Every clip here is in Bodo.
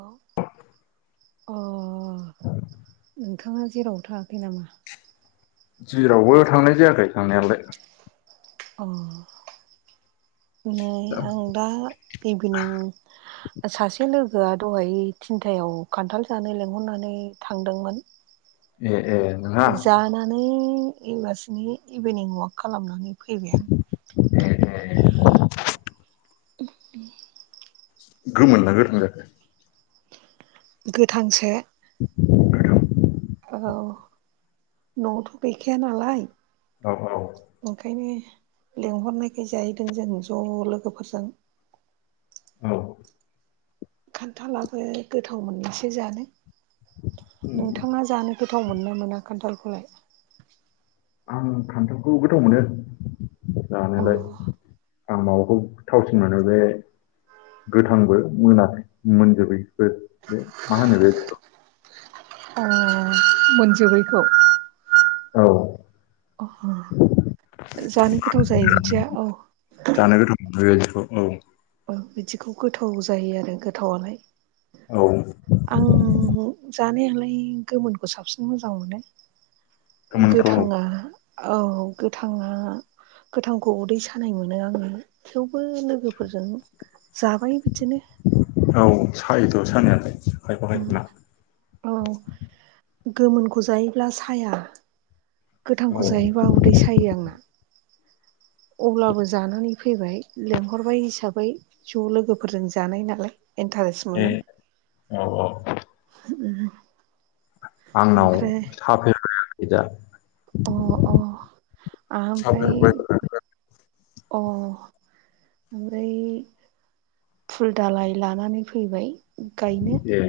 अ नोंथाङा जेराव थाङाखै नामा? जेरावबो थांनाय जायाखै थांनायालाय अ नै आं दा इभिनिं सासे लोगोआ दहाय थिनथायाव खान्थाल जानो लिंहरनानै थांदोंमोन। ए ए नोंहा जानानै एबसिनि इभिनिं अवाक खालामनानै फैबाय आं ए ए [inaudible] गोमोन ना गोथां जाखो गोथांसो गोथां औ न'आवथ' गैखाया नालाय औ औ। ओंखायनो लेंंहरनायखाय जाहैदों जों ज' लोगोफोरजों। औ खान्थालाबो गोथाव मोननोसो जानो नोंथाङा जानो गो गोथाव मोननो मोना खान्थालखौलाय? आं फान्थालखौ गोथाव मोनो अ जानायालाय आं माबाखौ थावसिन मोनो बे गोथांबो मोनाखै मोनजोबैबो बे मा होनो बेथि ओ मोनजोबैखौ औ अ जानो गोथाव जायो बिदिया औ जानो गोथाव मोनथारो बिदिखौ औ बिदिखौ गोथाव जायो आरो गोथावलाय औ आं जानायालाय गोमोनखौ साबसिन मोजां मोनो। गोमोनथ' गोथाङा औ गोथाङा गोथांखौ उदै सानाय मोनो आङो थेवबो लोगोफोर फोरजों जाबाय बिदिनो औ सायोथ' सानायालाय खायफा खायफा ना औ गोमोनखौ जायोब्ला साया औ गोथांखौ जाहायोबा उदै सायो आंना अब्लाबो जानानै फैबाय लेंहरबाय हिसाबै ज' लोगोफोरजों जानाय नालाय इन्टारेस्ट ए मोनो औ औ आंनाव ओमफ्राय साफेरबायाखै दा अ अ आओमफ्राय साफेरबाय अ ओमफ्राय फुल दालाय लानानै फैबाय गायनो ए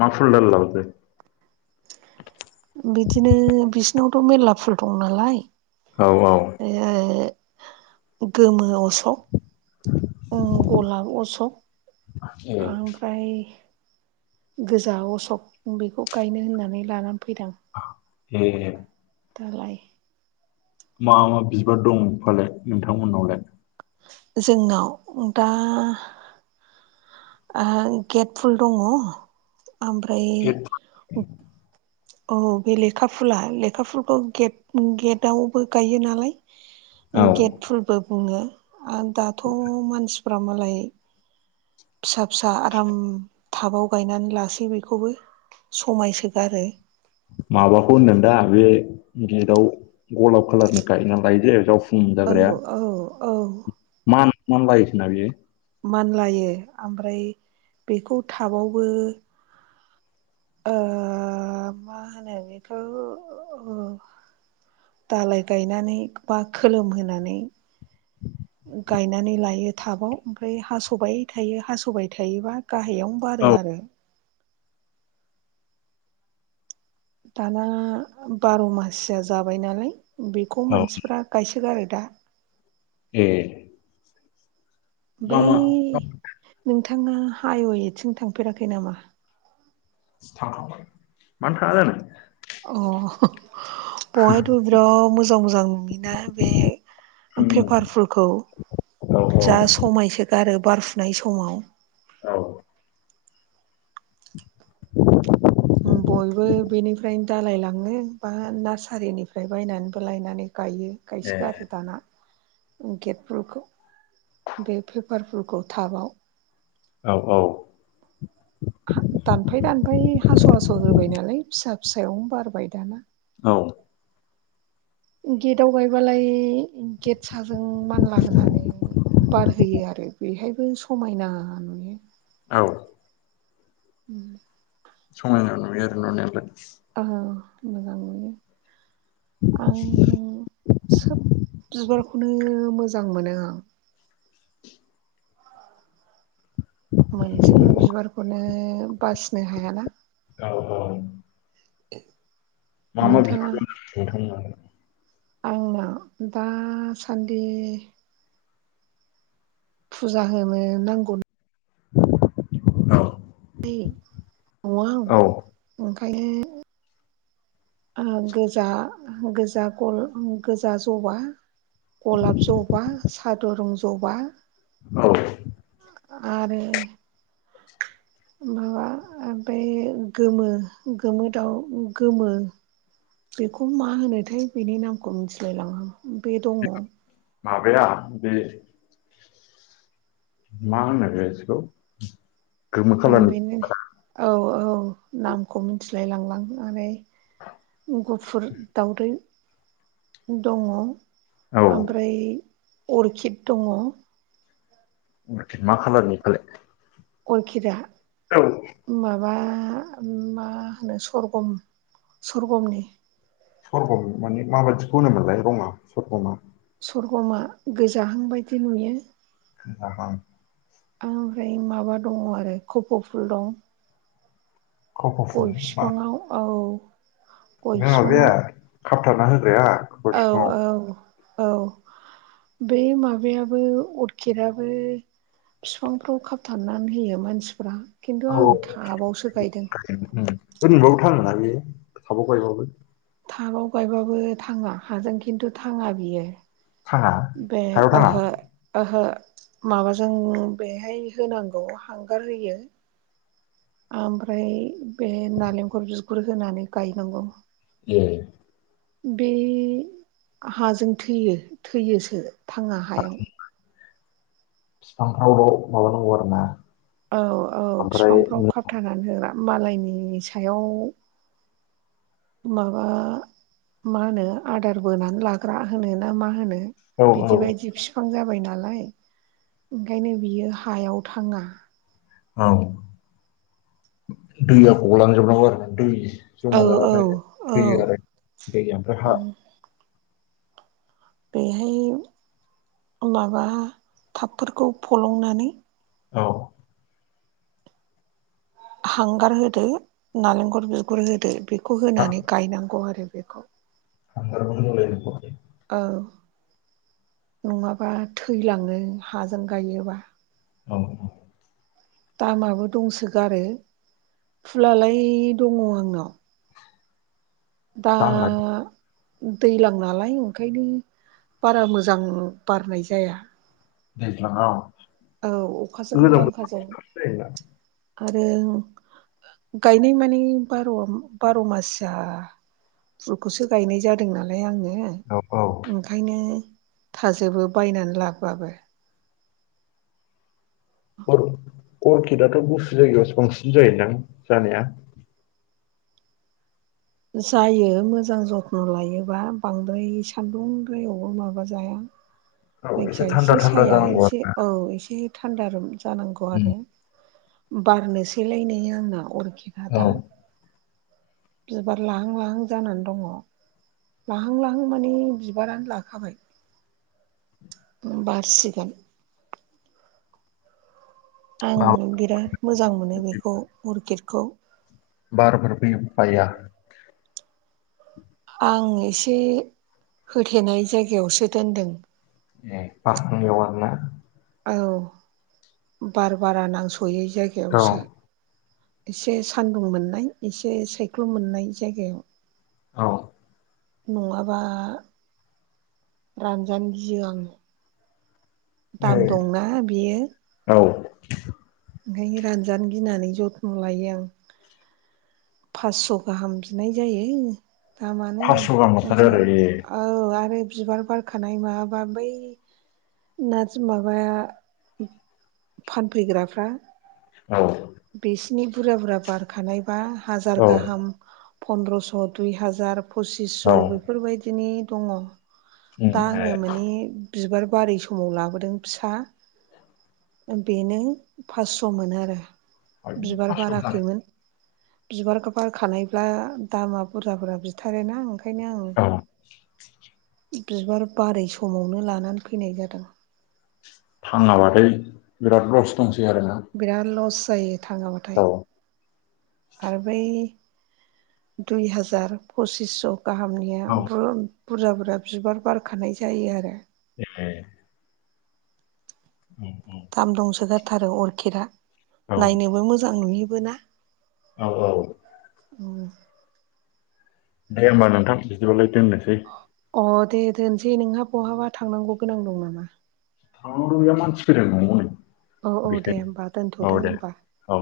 मा फुल दालाय लााबोदों बिदिनो बिसिनावथ' मेर्ला फुल दं नालाय औ औ ओ गोमो असौ औ गलाब ए अशक ओमफ्राय गोजा अशक बेखौ गायनो होननानै लानानै फैदों आ ए दालाय मा मा बिबार दं फालाय नोंथांमोननावलाय? जोंनाव दा गेट फुल दङ ओमफ्राय औ बे लेखा फुला लेखा फुलखौ गेट गेटआवबो गायो नालाय [inaudible] गेटफोरबो बुङो आरो दाथ' मानसिफ मालाय फिसा फिसा आराम टाबाव गायनानै लासै बेखौबो समायसोगारो माबाखौ होनदों दा बे गेटाव गलाब खाालारनि गायना लायोदे जाव औ औ औ मान मानबायोसोना बियो मानलायो ओमफ्राय बेखौ थटाबावबो ओ मा होनो बेखौ दालाय गायनानै बा खोलोमहोनानै गायनानै लायो टाबाव ओमफ्राय हास'बाय थायो हास'बाय थायोबा गाहायावनो औ बारो आरो दाना बार' मासया जाबाय नालाय बेखौ औ मानसिफ्रा गायसोगारो दा ए मा बै मा नोंथाङा हाइवेथिं थांफेराखै नामा? थांखांबाय मानो थाङा जानो। अ बेहायथ' बिराद मोजां मोजां ना बे पेपारफोरखौ औ औ समायसो गारो बारफुनाय समाव औ [inaudible] बयबो बेनिफ्रायनो दालायलाङो बा नार्सारिनिफ्राय बायनानैबो लायनानै गायो। ए गायसोगारो दाना गेट बुखौ बे पेपार बुखौ टाबाव औ औ‌ दानफाय दानफाय हास' हास' होबाय नालाय फिसा फिसायावनो बारबाय दाना। औ गेटाव गायबालाय गेट साजों मानला होनानै बारहोयो आरो बेहायबो समायना नुयो। औ उम समायनााव नुयो आरो नुनायालाय। मोजां नुयो आं [unintelligible] सोब बिबारखौनो मोजां मोनो आं। [unintelligible] मोनसेबो बिबारखौनो बासिनो हायाना। औ औ मा मा बिबार नोंथाङा दं नोंथांमोननाव? आंनाव दासान्दि- फुजा होनो नांगौ औ नालाय नआव औ ओंखायनो गोजा गोजा गल गोजा ज'बा गलाब जबा साद रं जबा औ आरो माबा ओमफ्राय गोमो गोमो दाउ गोमो। बेखौ मा होनोथाय बेनि नामखौ मिथिलायलाङा बे दङ। माबाया बे मा होनोथाय बिखौ आं बेनो औ औ नामखौ मिथिलायलांला गुफुर दावदै दङ- औ ओमफ्राय अरखिड दङ। मा खालारनि फालाय? गरखिदा औ माबा मा होनो सरगम सवरगमनि सरगम माने माबायदिखौ होननो मोनलाय रङा सरगमा? सवरगमा गोजाहां बायदि नुयो। [unintelligible] ओमफ्राय माबा दङ आरो खफ' फुल दं खफ'फुल गय मा बिफाङाव औ गय बे माबाया बिफाङाव खाबथना होग्राया खफ' सिङाव औ औ औ बै माबायाबो अरखिदाबबो बिफांफ्राव खाबथारनानै होयो मानसिफ्रा खिन्थु आं टाबावसो गायदों [unintelligible] ओैबाबो थाङो ना बेयो थाबावबायबाबो टाबाव गायबाबो थाङा हाजों खिन्थु थाङा बियो थाङा बे हायाव थाङा आहो ओहो माबाजों बेहाय होनांगौ हांगार होयो ओमफ्राय बे नालेंखल बिगुर होनानै गायनांगौ ए बे हाजों थैयो थैयोसो थाङा हायाव बिफांफ्रावल' माबानांगौ आरो ना औ औ ओमफ्राय बिफांफ्राव खााबथानानै होग्रा मालायनि सायाव माबा मा होनो आदार बोनानै लाग्रा होनो ना मा होनो औ औ बिदि बायदि बिफां जाबाय नालाय ओंखायनो बियो हायाव थाङा औ दैया गलांजोबनांगौ आरो दै औ जमा औ जाबथाय औ थैयो आरो दै ओमफ्राय हा बेहाय माबा थापफोरखौ फलंनानै औ हांगार होदो नालेंखर बिगुर होदो बेखौ हा होनानै गायनांगौ आरो बेखौ थांगार बलाय औ नङाबा थैलाङो हाजों गायोबा औ औ दामाबो दंसोगारो फुललाय दङ आंनाव दा दामलाय दैज्लां नालाय ओंखायनो बारा मोजां बारनाय जाया दैज्लाङाव औ अखाजों गोजां बांखाजों बोथोरावसो जायोना आरो गायनाय माने बार' बार' मासिआ फुलखौसो गायनाय जादों नालाय आङो औ औ ओंखायनो थाजोबो बायनानै लाबोबाबबो अर्किदाथ' गुसु जायगायावसो बांसिन जायोदां जानाया जायो मोजां जथन' लायोबा बांद्राय सान्दुं दैायावबो माबा जाया औ जायखिजया थान्दा एसे थान्दा साया जानांगौ आरो एसे ना औ एसे थान्दा जानांगौ आरो बारनोसैलायनाय आंना अरखिखा औ दा बिबार लाहां लाहां जानानै दङ लाहां लाहां माने बिबारानो लाखाबाय बारसिगोन आं बिराद मोजां मोनो बेखौ अरकिडखौ बार बारफोर फैबाया आं एसे होथेनाय जायगायावसो दोनदों ए [unintelligible] आरोना औ बार बारा नांस'यै औ जायगायावसो एसे सान्दुं मोननाय एसे सायख्लुम मोननाय जायगायाव औ नङाबा रानजानो गियो आङो ए दाम दंना बियो औ। ओंखायनो रानजानो गिनानै जथ्न' लायो आं फास्स' गाहाम बिनाय जायो। दामानो फासस' गाहाम हरथारो फांसेयाव आरो ए औ आरो बिबार बारखानाय माबा बै नार्जि माबाया फानफैग्राफ्रा औ बिसिनि बुरजा बुरजा बारखानायबा हाजार औ गाहाम पन्दद्रस' दुइ हाजार औ पसिसस' बेफोरबायदिनि दङ। उम दा ए आङो माने बिबार बारै समाव लाबोदों फिसा बेनो फासस' मोनो आरो बिबार फास्स' होथारो बाराखैमोन बिबार बारखानायब्ला दामा बुरजाफोरा बि बथारोना ओंखायनो औ आं बिबार बारै समावनो लानानै फैनाय जादों। थाङाबाथाय बिराद लस दंसै आरोना बिराद लस जायो थाङाबाथाय औ। आरो बै दुइ हाजार फसिसस' गाहामनिया औ बुरजा बुरजा बिबार बारखानाय जायो आरो एह उम दाम दंसोगारथारो अरखिदा औ नायनोबो मोजां नुयोबो ना। औ औ। उम दे होमबा नोंथां बिदिबालाय दोननोसै। अ दे दोनसै नोंहा बहाबा थांनांगौ गोनां दं नामा? हयाव मानसि खोदों न'आवनो औ औ दे होमबा दोनथ'दो होमबा। औ।